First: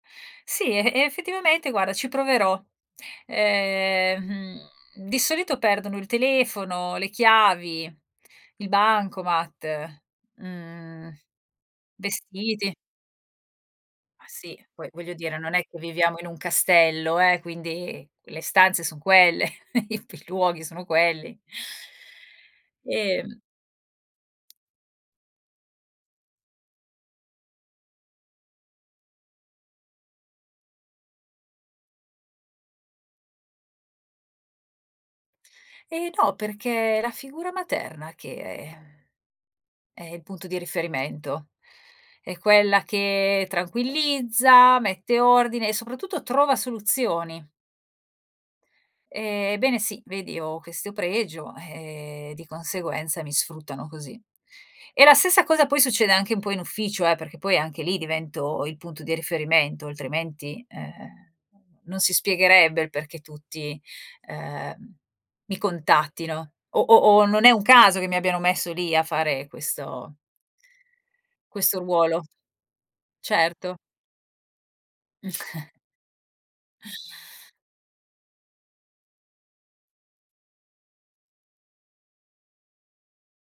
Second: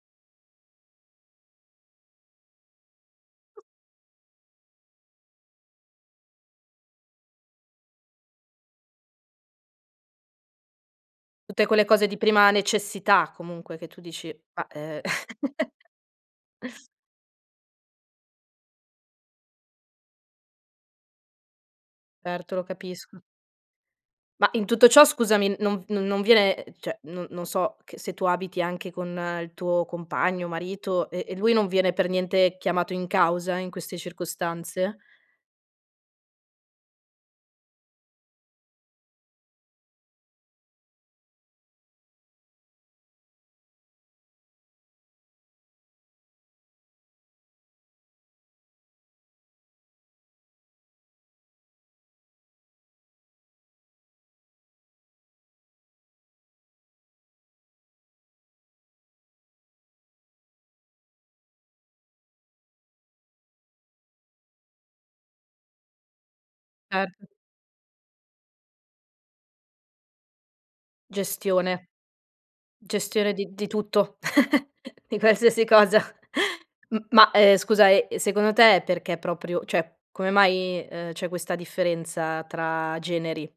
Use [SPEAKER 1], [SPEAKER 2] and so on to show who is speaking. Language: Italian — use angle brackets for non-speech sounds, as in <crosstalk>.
[SPEAKER 1] Sì, e effettivamente guarda ci proverò. Ehm, mhmm, di solito perdono il telefono, le chiavi, il bancomat, mhmm,
[SPEAKER 2] Tutte quelle cose di prima
[SPEAKER 1] vestiti.
[SPEAKER 2] necessità comunque che tu
[SPEAKER 1] Ma
[SPEAKER 2] dici:
[SPEAKER 1] sì,
[SPEAKER 2] "Ma,
[SPEAKER 1] poi
[SPEAKER 2] ehm"
[SPEAKER 1] voglio dire non è
[SPEAKER 2] <chuckles>
[SPEAKER 1] che viviamo in un castello eh, quindi le stanze son quelle, <chuckles> i pi i luoghi sono quelli.
[SPEAKER 2] Certo, lo capisco.
[SPEAKER 1] Ehm
[SPEAKER 2] Ma in tutto ciò scusami, non v non non viene, cioè non non so, che se tu abiti anche con il tuo compagno, marito e e lui non viene per niente chiamato in causa in queste circostanze
[SPEAKER 1] Ehm, no, perché è la figura materna che è, ehm, è il punto di riferimento, è quella che tranquillizza, mette ordine e soprattutto trova soluzioni. Ehm, ebbene sì. Vedi ho questo pregio, ehm, di conseguenza mi sfruttano così. E la stessa cosa poi succede anche un po' in ufficio eh, perché poi anche lì divento il punto di riferimento, altrimenti, ehm, non si spiegherebbe il perché tutti, ehm, mi contattino o o
[SPEAKER 2] ert
[SPEAKER 1] o non è un caso che mi abbiano messo lì a fare questo questo
[SPEAKER 2] Gestione.
[SPEAKER 1] ruolo.
[SPEAKER 2] Gestione di di
[SPEAKER 1] Certo.
[SPEAKER 2] tutto, <chuckles> di qualsiasi
[SPEAKER 1] <chuckles>
[SPEAKER 2] cosa. <chuckles> M ma, ehm, scusa, ehm, e secondo te è perché proprio cioè, come mai, ehm, c'è questa differenza tra generi?